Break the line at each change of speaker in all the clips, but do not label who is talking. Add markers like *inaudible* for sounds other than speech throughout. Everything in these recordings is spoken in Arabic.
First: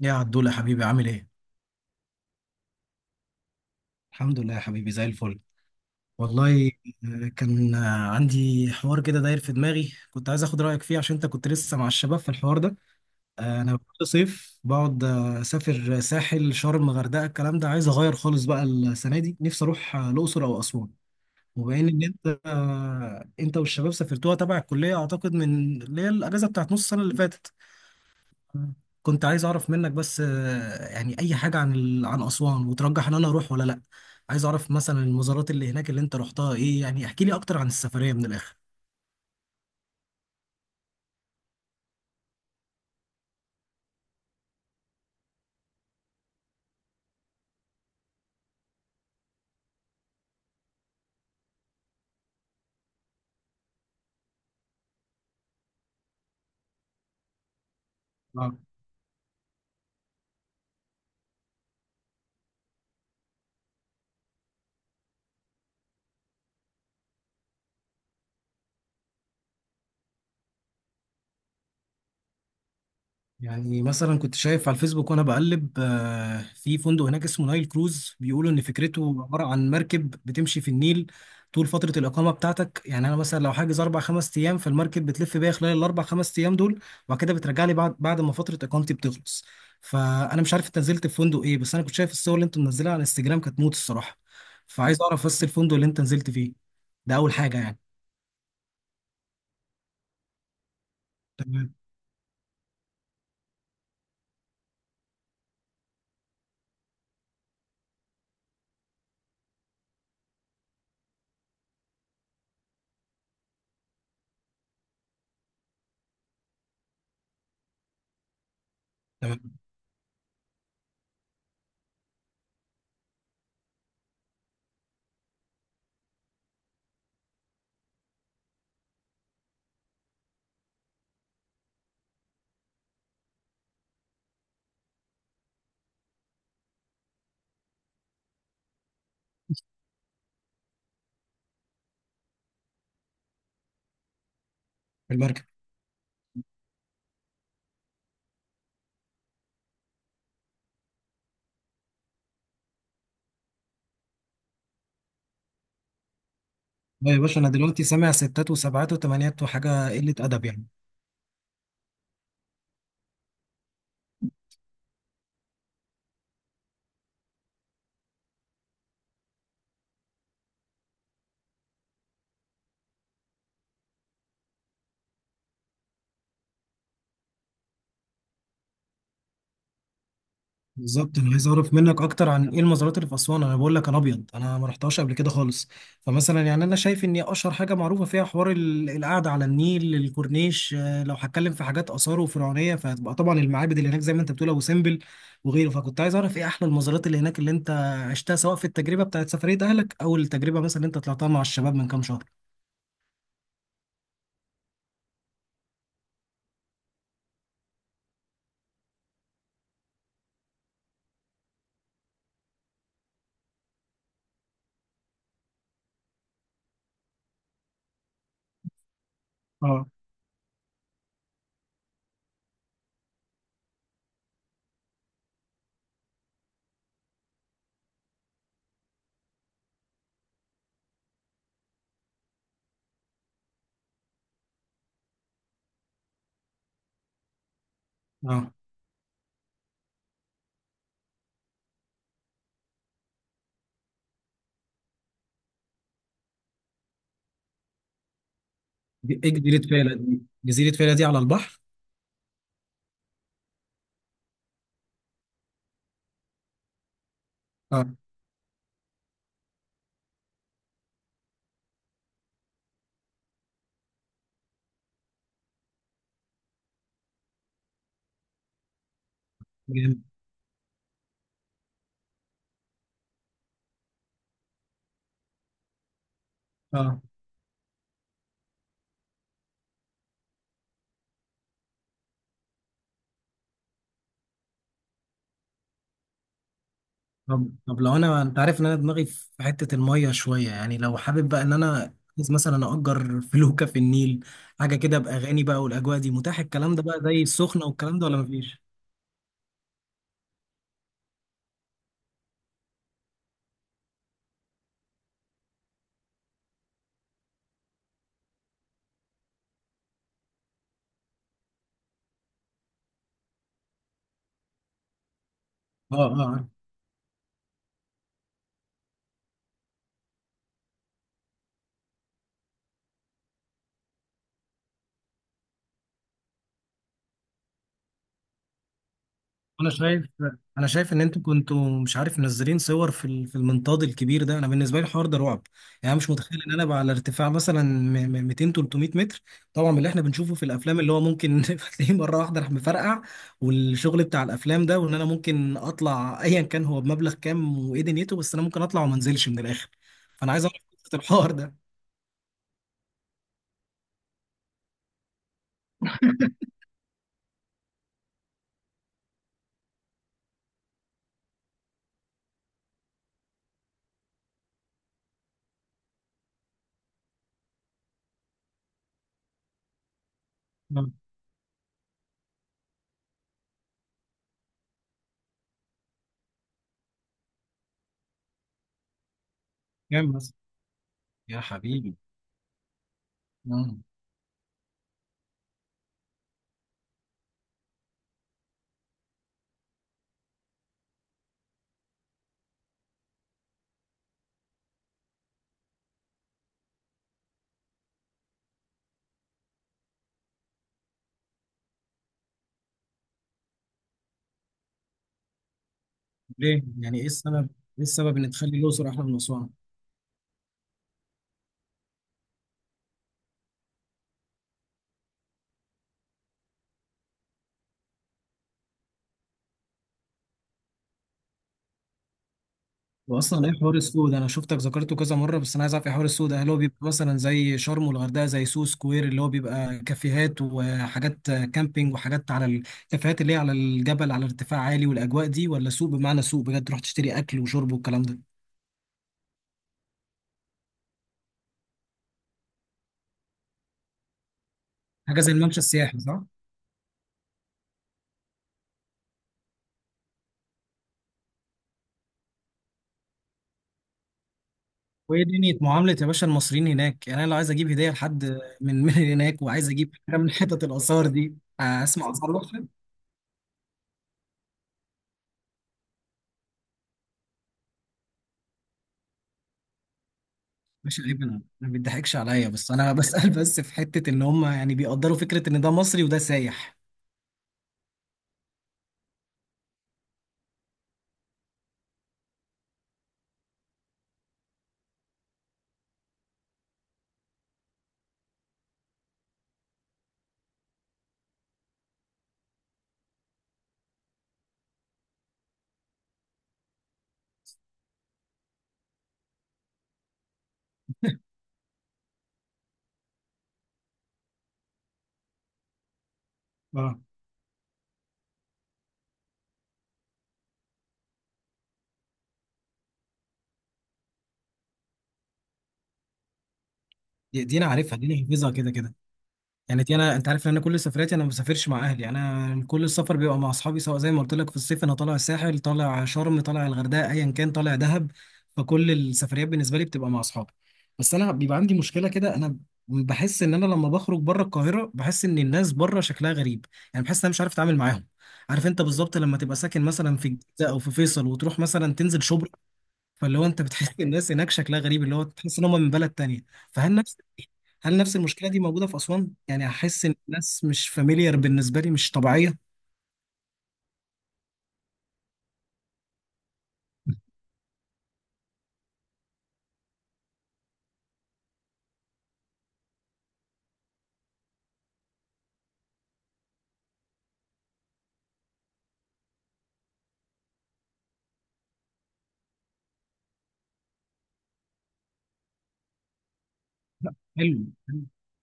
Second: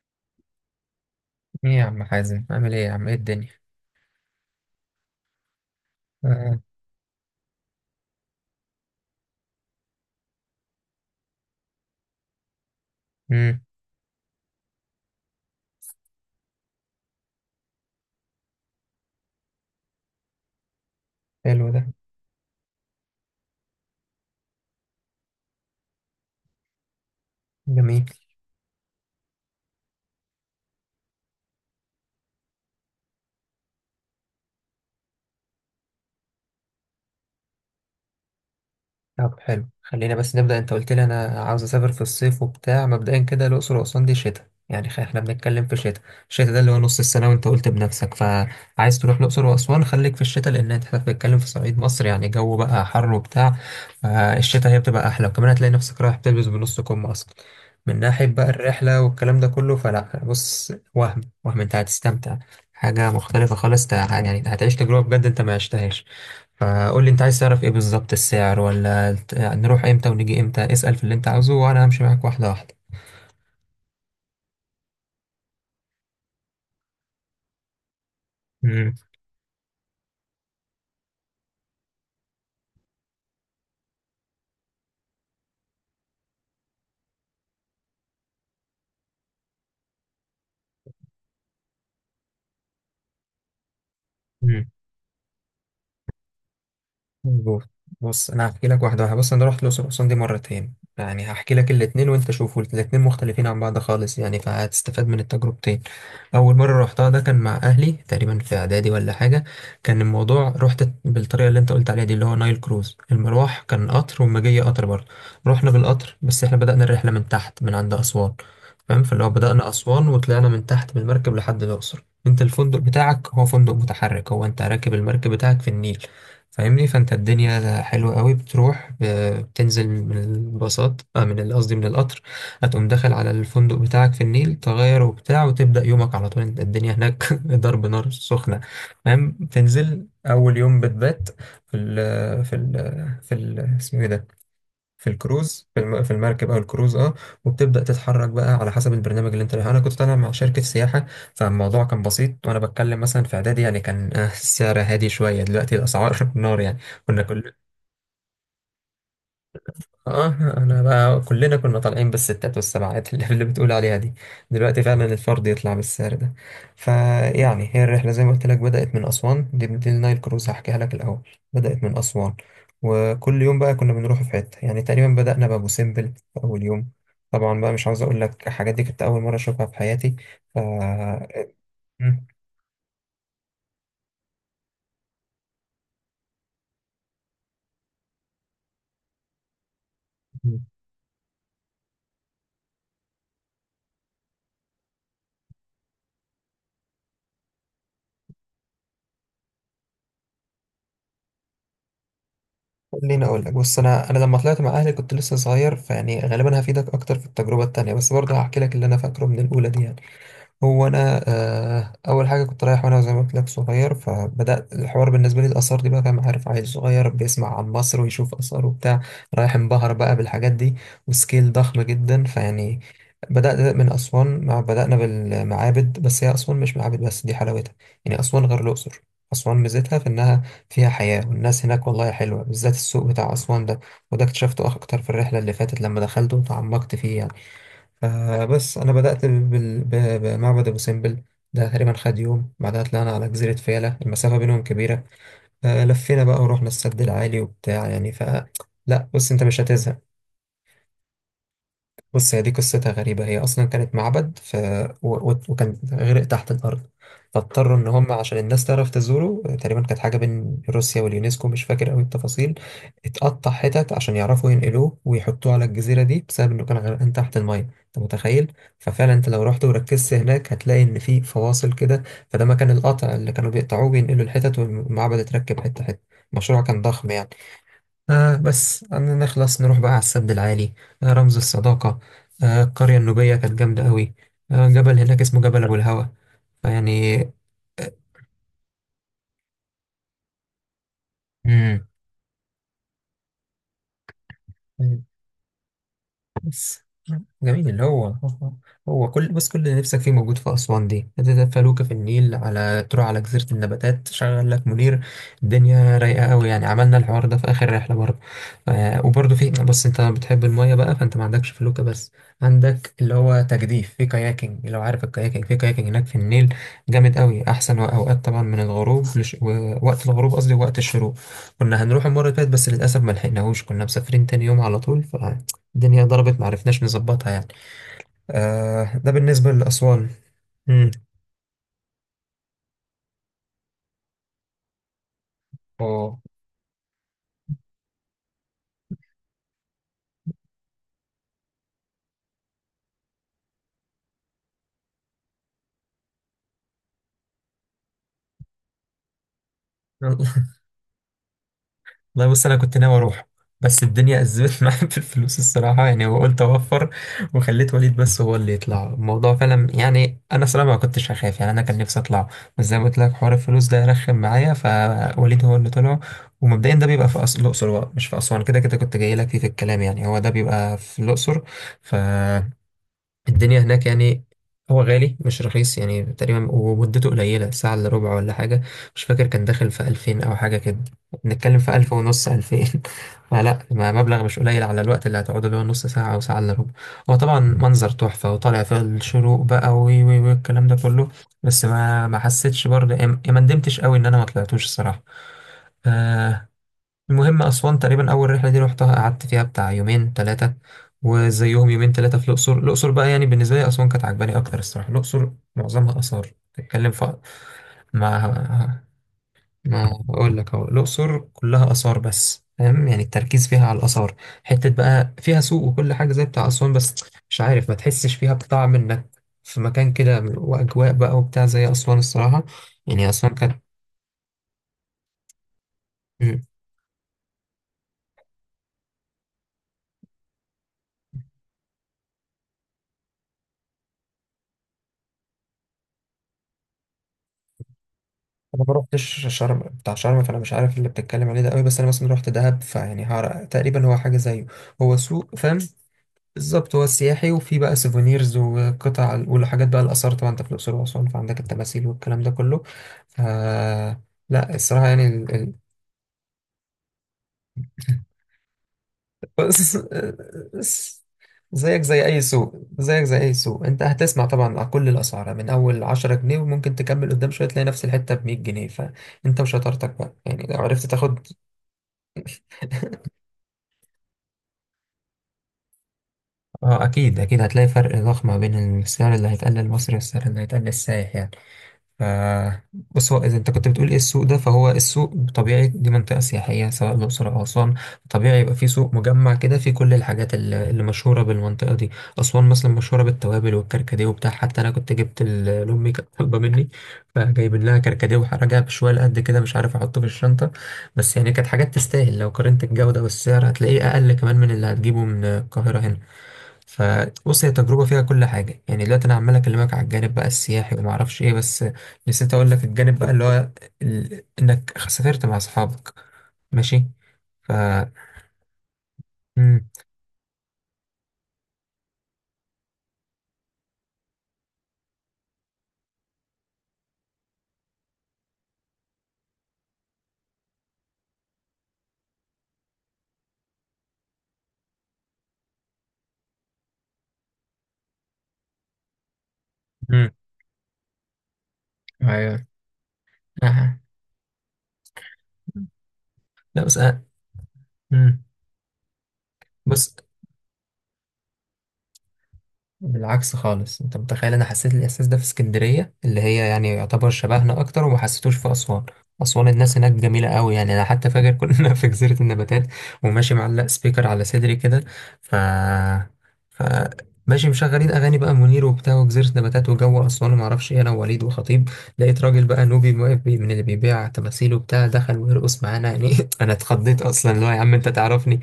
يا عدول يا حبيبي، عامل ايه؟
ايه يا عم حازم، عامل ايه يا عم؟ ايه الدنيا؟
الحمد لله يا حبيبي، زي الفل.
آه.
والله. آه، كان آه، عندي حوار كده داير في دماغي، كنت عايز اخد رايك فيه عشان انت كنت لسه مع الشباب في الحوار ده.
امم.
انا كل صيف بقعد اسافر ساحل شرم غردقه الكلام ده، عايز اغير خالص بقى. السنه دي نفسي اروح الاقصر او اسوان.
حلو
وبما
ده.
ان انت والشباب سافرتوها تبع الكليه، اعتقد من اللي هي الاجازه بتاعت نص السنه اللي فاتت،
جميل.
كنت عايز اعرف منك بس يعني اي حاجه عن اسوان، وترجح ان انا اروح ولا لا. عايز اعرف مثلا المزارات اللي هناك اللي انت رحتها ايه، يعني احكي لي اكتر عن السفريه من الاخر.
طب حلو، خلينا بس نبدأ. انت قلت لي انا عاوز اسافر في الصيف وبتاع، مبدئيا كده الاقصر واسوان دي شتاء يعني، احنا بنتكلم في شتاء. الشتاء ده اللي هو نص السنة، وانت قلت بنفسك، فعايز تروح الاقصر واسوان خليك في الشتاء، لان انت بتتكلم في صعيد مصر يعني، جو بقى حر وبتاع. فالشتاء هي بتبقى احلى، وكمان هتلاقي نفسك رايح بتلبس بنص كم اصلا. من ناحية بقى الرحلة والكلام ده كله، فلا بص، وهم وهم انت هتستمتع. حاجة مختلفة خالص، يعني هتعيش تجربة بجد انت ما عشتهاش. فقول لي انت عايز تعرف ايه بالظبط، السعر ولا نروح امتى ونيجي امتى. اسأل في اللي انت عاوزه وانا همشي معاك واحدة واحدة.
يعني مثلا كنت شايف على الفيسبوك وانا بقلب في فندق هناك اسمه نايل كروز، بيقولوا ان
مم.
فكرته عباره عن مركب بتمشي في النيل طول فتره الاقامه بتاعتك. يعني انا مثلا لو حاجز اربع خمس ايام، فالمركب بتلف بيا خلال الاربع خمس ايام دول، وبعد كده بترجع لي بعد ما فتره اقامتي بتخلص. فانا مش عارف انت نزلت في فندق ايه، بس انا كنت شايف الصور اللي انت منزلها على الانستجرام، كانت موت الصراحه.
مم.
فعايز اعرف بس الفندق اللي انت نزلت فيه. ده اول حاجه
مظبوط.
يعني.
بص انا هحكي لك واحده واحده. بص انا رحت الاقصر واسوان دي مرتين، يعني هحكي لك
تمام.
الاتنين وانت شوفوا، الاتنين مختلفين عن بعض خالص يعني، فهتستفاد من التجربتين. اول مره رحتها ده كان مع اهلي تقريبا في اعدادي ولا حاجه. كان الموضوع رحت بالطريقه اللي انت قلت عليها دي، اللي هو نايل كروز. المروح كان قطر والما جاي قطر برضه. رحنا بالقطر، بس احنا بدأنا الرحله من تحت من عند اسوان. فاهم؟ فاللي هو
تمام.
بدأنا اسوان وطلعنا من تحت بالمركب لحد الاقصر. انت الفندق بتاعك هو فندق متحرك، هو انت راكب المركب بتاعك في النيل. فاهمني؟ فانت الدنيا حلوة قوي، بتروح بتنزل من الباصات، من قصدي من القطر. هتقوم داخل على الفندق بتاعك في النيل، تغير وبتاع، وتبدأ يومك على طول. انت الدنيا هناك *laughs* ضرب نار سخنة. فاهم؟ تنزل أول يوم بتبات في ال اسمه ايه ده، في
في المركب.
الكروز، في المركب او الكروز اه. وبتبدا تتحرك بقى على حسب البرنامج اللي انت رايح. انا كنت طالع مع شركه سياحه، فالموضوع كان بسيط. وانا بتكلم مثلا في اعدادي يعني، كان السعر هادي شويه. دلوقتي الاسعار *laughs* نار يعني.
لا يا
كنا
باشا، انا
كلنا
دلوقتي سامع ستات وسبعات وثمانيات وحاجه قله
اه
ادب يعني.
انا بقى، كلنا كنا طالعين بالستات والسبعات اللي بتقول عليها دي. دلوقتي فعلا الفرد يطلع بالسعر ده. فيعني هي الرحله زي ما قلت لك بدات من اسوان، دي النايل كروز هحكيها لك الاول. بدات من اسوان، وكل يوم بقى كنا بنروح في حته يعني. تقريبا بدانا بابو سمبل في اول يوم. طبعا بقى مش عاوز اقول لك، الحاجات دي كنت اول مره اشوفها في حياتي. ف
بالظبط، انا عايز اعرف منك
مم.
اكتر عن ايه المزارات اللي في اسوان. انا بقول لك انا ابيض، انا ما رحتهاش قبل كده خالص. فمثلا يعني انا شايف ان اشهر حاجه معروفه فيها حوار القعده على النيل، الكورنيش. لو هتكلم في حاجات اثار وفرعونيه، فهتبقى طبعا المعابد اللي هناك زي ما انت بتقول ابو سمبل وغيره. فكنت عايز اعرف ايه احلى المزارات اللي هناك اللي انت عشتها، سواء في التجربه بتاعت سفريه اهلك، او التجربه مثلا اللي انت طلعتها مع الشباب من كام شهر.
خليني اقول لك، بص انا لما طلعت مع اهلي كنت لسه صغير، فيعني غالبا هفيدك اكتر في التجربه التانيه، بس برضه هحكي لك اللي انا فاكره من الاولى دي يعني. هو انا اول حاجه كنت رايح، وانا زي ما قلت لك صغير، فبدات الحوار بالنسبه لي الاثار دي بقى. فاهم؟ عارف عيل صغير بيسمع عن مصر ويشوف اثار وبتاع، رايح
اه.
انبهر بقى بالحاجات دي. وسكيل ضخم جدا فيعني. بدات من اسوان، مع بدانا بالمعابد. بس هي اسوان مش معابد بس، دي حلاوتها. يعني اسوان غير الاقصر. اسوان ميزتها في انها فيها حياه، والناس هناك والله حلوه، بالذات السوق بتاع اسوان ده. وده اكتشفته اكتر في الرحله اللي فاتت لما دخلت وتعمقت فيه يعني.
اه.
فبس أنا بدأت بمعبد أبو سمبل. ده تقريبا خد يوم. بعدها طلعنا على جزيرة فيلة، المسافة بينهم كبيرة. لفينا بقى ورحنا السد العالي وبتاع يعني. لا
ايه
بص أنت مش
جزيره فيلا
هتزهق.
دي؟ جزيره فيلا دي على البحر؟
بص هي دي قصتها غريبة، هي أصلا كانت معبد وكان غرق تحت الأرض. فاضطروا
اه.
إن هم عشان الناس تعرف تزوره، تقريبا كانت حاجة بين روسيا واليونسكو، مش فاكر أوي التفاصيل، اتقطع حتت عشان يعرفوا ينقلوه ويحطوه على الجزيرة دي، بسبب إنه كان غرقان تحت المية. أنت متخيل؟ ففعلا أنت لو رحت
جامد.
وركزت هناك هتلاقي إن في فواصل كده، فده مكان القطع اللي كانوا بيقطعوه بينقلوا الحتت. والمعبد اتركب حتة حتة. المشروع كان
اه.
ضخم يعني. بس عندنا نخلص، نروح بقى على السد العالي، رمز الصداقة، القرية النوبية كانت جامدة قوي، جبل هناك اسمه جبل أبو الهوى. فيعني
طب، طب لو انا، انت عارف ان انا دماغي في حته الميه شويه، يعني لو حابب بقى ان
آه،
انا عايز مثلا اجر *laughs* فلوكه في النيل، حاجه كده
مم.
باغاني بقى، والاجواء دي متاح الكلام ده
بس
بقى زي السخنه
جميل اللي
والكلام ده
هو،
ولا مفيش؟
هو كل بس كل اللي نفسك فيه موجود في أسوان. دي هتبقى فلوكة في النيل، على تروح على جزيرة النباتات، شغل لك منير، الدنيا رايقة قوي يعني. عملنا الحوار ده في آخر رحلة برضه. وبرضه في، بس أنت بتحب المية بقى فأنت ما عندكش فلوكة بس، عندك اللي هو تجديف في كاياكينج. لو عارف الكاياكينج، في كاياكينج
اه.
هناك في
اه.
النيل جامد قوي. أحسن أوقات طبعا من الغروب وقت الغروب قصدي، وقت الشروق. كنا هنروح المرة اللي فاتت بس للأسف ما لحقناهوش، كنا مسافرين تاني يوم على طول. الدنيا ضربت معرفناش نظبطها يعني. ده بالنسبة
انا شايف
لأسوان.
انا
مم.
شايف ان انتوا كنتوا مش عارف منزلين صور في في المنطاد الكبير ده، انا بالنسبه لي الحوار ده رعب. يعني انا مش
اه.
متخيل ان انا بقى على ارتفاع مثلا 200 300 متر. طبعا من اللي احنا بنشوفه في الافلام، اللي هو ممكن *laughs* تلاقيه مره واحده راح مفرقع، والشغل بتاع الافلام ده، وان انا ممكن اطلع *laughs* ايا كان هو بمبلغ كام وايه دنيته، بس انا ممكن اطلع وما انزلش من الاخر. فانا عايز اعرف قصة الحوار ده.
والله بص أنا كنت ناوي أروح، بس الدنيا أزمت *laughs* معايا في الفلوس الصراحة يعني، وقلت أوفر وخليت وليد بس هو اللي يطلع الموضوع فعلا يعني. أنا صراحة ما كنتش هخاف يعني، أنا كان نفسي أطلع. بس زي ما قلت لك، حوار الفلوس ده رخم معايا، فوليد هو اللي طلع. ومبدئيا ده بيبقى في الأقصر بقى مش في أسوان. كده كده كنت جاي لك فيه في الكلام يعني، هو ده بيبقى
آه،
في الأقصر. ف الدنيا هناك يعني، هو غالي مش رخيص يعني. تقريبا ومدته قليلة، ساعة إلا ربع ولا حاجة. مش فاكر كان داخل في
كام
2000
مثلا؟
أو حاجة كده.
يا
بنتكلم في ألف
حبيبي.
ونص 2000. *laughs* فلا،
آه.
ما مبلغ مش قليل على الوقت اللي هتقعده، اللي هو نص ساعة أو ساعة إلا ربع. هو طبعا منظر تحفة، وطالع في الشروق بقى، وي وي وي، الكلام ده كله. بس ما ما حسيتش برضه يعني، ما ندمتش قوي إن أنا ما طلعتوش الصراحة. آه، المهم أسوان تقريبا، أول رحلة دي روحتها قعدت فيها بتاع يومين تلاتة، وزيهم يومين تلاتة في الأقصر. الأقصر بقى يعني، بالنسبة لي أسوان كانت عجباني أكتر الصراحة. الأقصر معظمها آثار،
ليه
تتكلم
يعني،
في
ايه السبب ان تخلي
ما
الاقصر احلى من اسوان؟
ما أقول لك أهو، الأقصر كلها آثار بس فاهم، يعني التركيز فيها على الآثار. حتة بقى فيها سوق وكل حاجة زي بتاع أسوان، بس مش عارف، ما تحسش فيها بطعم إنك في مكان كده وأجواء بقى وبتاع زي أسوان الصراحة. يعني أسوان
واصلا ايه
كانت.
حوار السوق ده؟ انا شفتك ذكرته كذا مره، بس انا عايز اعرف ايه حوار السوق ده، هل هو بيبقى مثلا زي شرم والغردقه، زي سو سكوير اللي هو بيبقى كافيهات وحاجات كامبينج، وحاجات على الكافيهات اللي هي على الجبل على ارتفاع عالي والاجواء دي، ولا سوق بمعنى سوق بجد تروح تشتري اكل وشرب والكلام ده؟
انا ما روحتش شرم، بتاع شرم فانا مش عارف اللي بتتكلم عليه ده قوي. بس انا مثلا روحت دهب، فيعني تقريبا هو حاجه زيه. هو
حاجه زي
سوق فاهم.
الممشى السياحي، صح؟
بالظبط، هو سياحي، وفي بقى سيفونيرز وقطع والحاجات. بقى الاثار طبعا، انت في الاقصر واسوان فعندك التماثيل والكلام ده كله. ف لا الصراحه يعني
وايه دنيا معامله يا باشا المصريين هناك؟ يعني انا لو عايز اجيب هديه لحد من
*laughs*
هناك، وعايز
بص،
اجيب حاجه من حتت الاثار دي، اسمع اثار.
زيك زي اي سوق. انت هتسمع طبعا على كل الاسعار، من اول 10 جنيه وممكن تكمل قدام شويه تلاقي نفس الحته ب 100 جنيه، فانت وشطارتك بقى يعني لو عرفت
مش عيب،
تاخد.
انا ما بيضحكش عليا بس انا بسأل *laughs* بس في حتة ان هم يعني بيقدروا فكرة ان ده مصري وده سايح.
اه، اكيد اكيد، هتلاقي فرق ضخم ما بين السعر اللي هيتقال للمصري والسعر اللي هيتقال للسائح يعني. ف بص، هو اذا انت كنت بتقول ايه السوق ده، فهو السوق طبيعي. دي منطقه سياحيه سواء الاقصر او اسوان، طبيعي يبقى في سوق مجمع كده فيه كل الحاجات اللي مشهوره بالمنطقه دي. اسوان مثلا مشهوره بالتوابل والكركديه وبتاع. حتى انا كنت جبت لامي كانت طالبه مني، فجايبين لها كركديه وراجع بشويه قد كده، مش عارف احطه في الشنطه. بس يعني كانت حاجات تستاهل، لو قارنت الجوده والسعر هتلاقيه اقل كمان من اللي هتجيبه من القاهره هنا.
اه.
فبص، هي تجربة فيها كل حاجة يعني. دلوقتي أنا عمال أكلمك على الجانب بقى السياحي وما أعرفش إيه، بس نسيت أقول لك الجانب بقى اللي هو إنك سافرت مع أصحابك. ماشي.
دي
ف
دي انا عارفها، دي انا حافظها كده كده.
مم.
يعني دي، انا انت عارف ان انا كل سفرياتي، انا ما بسافرش مع اهلي. يعني انا كل السفر بيبقى مع اصحابي، سواء زي ما قلت لك في الصيف انا طالع الساحل، طالع شرم، طالع الغردقه، ايا كان طالع دهب. فكل السفريات بالنسبه لي بتبقى مع اصحابي. بس انا بيبقى عندي مشكله كده. انا بحس ان انا لما بخرج بره القاهره، بحس ان الناس بره شكلها غريب. يعني بحس ان انا مش عارف اتعامل معاهم. عارف انت بالظبط لما تبقى ساكن
امم.
مثلا في الجيزه او في فيصل، وتروح مثلا تنزل
ايوه.
شبرا، فاللي هو انت
أها.
بتحس إن الناس هناك شكلها غريب، اللي هو تحس ان هم من بلد تانية.
لا بس
فهل
أنا.
نفس هل نفس
مم.
المشكله دي موجوده في اسوان؟ يعني
بص،
هحس ان الناس مش فاميليار بالنسبه لي، مش طبيعيه.
بالعكس خالص، انت متخيل، انا حسيت الاحساس ده في اسكندريه اللي هي يعني يعتبر شبهنا اكتر، وما حسيتوش في اسوان. اسوان الناس هناك جميله قوي يعني. انا حتى فاكر كنا *laughs* في جزيره النباتات، وماشي معلق سبيكر على صدري كده. ف ف ماشي مشغلين اغاني بقى منير وبتاع، وجزيره نباتات وجو اسوان وما اعرفش ايه، انا ووليد وخطيب. لقيت راجل بقى نوبي واقف من اللي بيبيع تماثيل وبتاع، دخل ويرقص معانا يعني. *laughs* انا اتخضيت اصلا، اللي هو يا
حلو.
عم انت
حلو.
تعرفني.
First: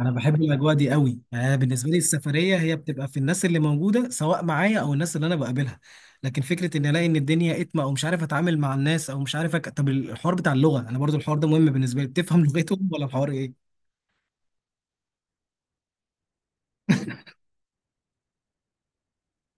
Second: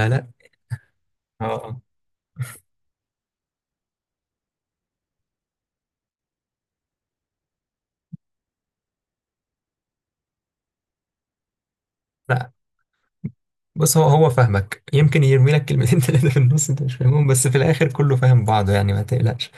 انا بحب الاجواء دي قوي. يعني أنا
اه.
بالنسبه لي السفريه هي بتبقى في الناس اللي موجوده، سواء معايا او الناس اللي انا بقابلها. لكن فكره ان الاقي ان الدنيا اتمه، او مش عارف اتعامل مع الناس، او مش عارف طب الحوار بتاع اللغه، انا برضو الحوار ده مهم بالنسبه لي، بتفهم
لا
لغتهم ولا الحوار ايه؟
بص، هو هو فاهمك، يمكن يرمي لك كلمتين *laughs* ثلاثة في النص انت مش فاهمهم، بس في الآخر كله فاهم بعضه يعني، ما تقلقش.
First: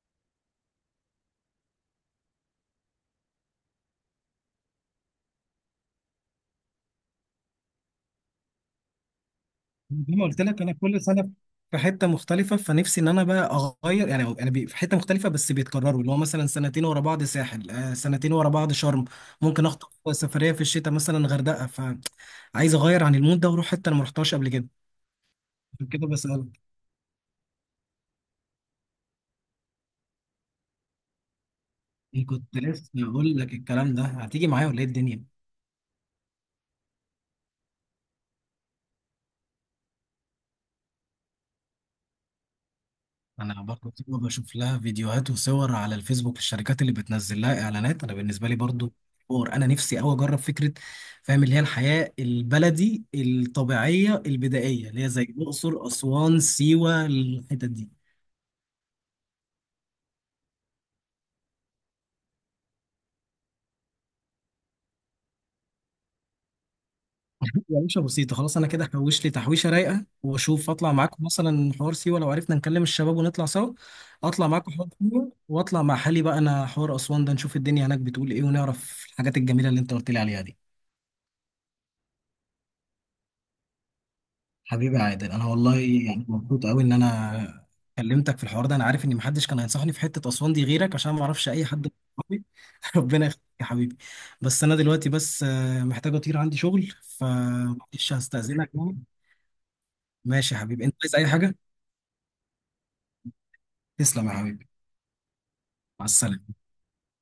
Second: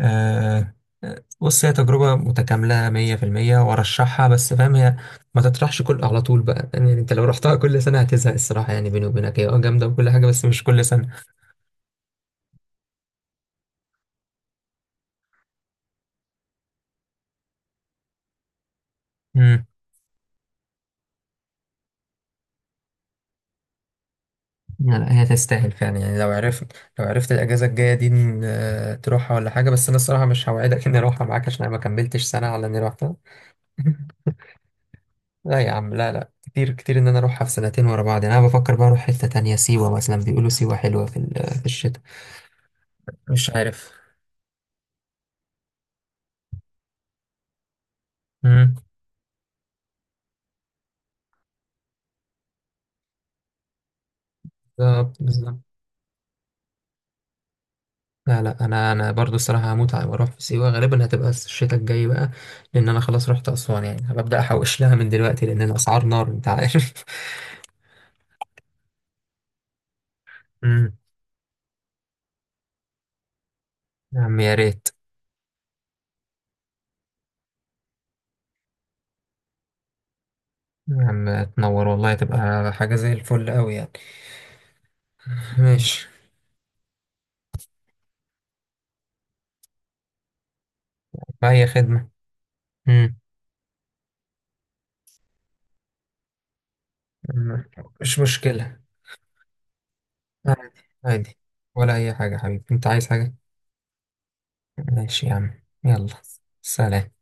آه. بص هي تجربة متكاملة 100% وأرشحها، بس فاهم، هي ما تطرحش كل على طول بقى يعني. أنت لو رحتها كل سنة هتزهق الصراحة يعني، بيني وبينك هي جامدة وكل
زي ما
حاجة،
قلت
بس
لك
مش
انا
كل
كل
سنة.
سنه في حته مختلفه، فنفسي ان انا بقى اغير. يعني انا في حته مختلفه، بس بيتكرروا، اللي هو مثلا سنتين ورا بعض ساحل، سنتين ورا بعض شرم.
امم.
ممكن اخطف سفريه في الشتاء مثلا غردقه، فعايز اغير عن المود ده واروح حته انا ما رحتهاش قبل كده.
لا لا، هي تستاهل
عشان
فعلا
كده
يعني لو
بسالك.
عرفت، لو عرفت الأجازة الجاية دي إن، تروحها ولا حاجة. بس أنا الصراحة مش هوعدك إني أروحها معاك عشان أنا ما كملتش
إيه،
سنة
كنت
على إني
لسه
روحتها.
بقول لك الكلام ده،
*laughs*
هتيجي معايا ولا ايه الدنيا؟
لا يا عم، لا لا كتير كتير ان انا اروحها في سنتين ورا بعض يعني. انا بفكر بقى اروح حتة تانية سيوة مثلا، بيقولوا سيوة حلوة في في الشتاء، مش
انا
عارف.
برضه بتبقى بشوف لها فيديوهات وصور على الفيسبوك للشركات اللي بتنزل لها اعلانات. انا بالنسبه لي
امم.
برضه حوار، انا نفسي قوي اجرب فكره، فاهم، اللي هي الحياه البلدي الطبيعيه البدائيه اللي هي
بالظبط
زي
بالظبط.
الاقصر، اسوان، سيوه، الحتت دي.
لا لا، انا برضو الصراحة هموت واروح في سيوة، غالبا هتبقى الشتاء الجاي بقى، لان انا خلاص رحت اسوان. يعني هبدأ احوش لها من دلوقتي، لان الاسعار نار انت عارف. *laughs*
*laughs* يا باشا بسيطه، خلاص انا كده هحوش لي تحويشه رايقه واشوف اطلع
امم.
معاكم مثلا حوار سيوه لو عرفنا نكلم الشباب ونطلع سوا.
يا عم
اطلع
يا
معاكم
ريت.
حوار سيوه، واطلع مع حالي بقى انا حوار اسوان ده، نشوف الدنيا هناك بتقول ايه، ونعرف الحاجات الجميله اللي انت قلت لي عليها دي.
يا عم تنور والله، تبقى حاجة زي الفل قوي يعني.
حبيبي يا عادل، انا والله
ماشي.
يعني مبسوط قوي ان انا كلمتك في الحوار ده. انا عارف ان محدش كان هينصحني في حته اسوان دي غيرك، عشان ما اعرفش اي
بأي
حد من
خدمة.
صحابي. *laughs*
امم.
ربنا يخليك يا حبيبي. بس انا دلوقتي بس محتاج اطير، عندي شغل، فمعلش
مش
هستأذنك
مشكلة.
يعني. ماشي يا
عادي.
حبيبي، انت عايز اي
عادي.
حاجه؟
ولا أي حاجة حبيبي، أنت عايز حاجة؟
تسلم يا حبيبي.
ماشي يا عم،
مع
يلا.
السلامه.
سلام.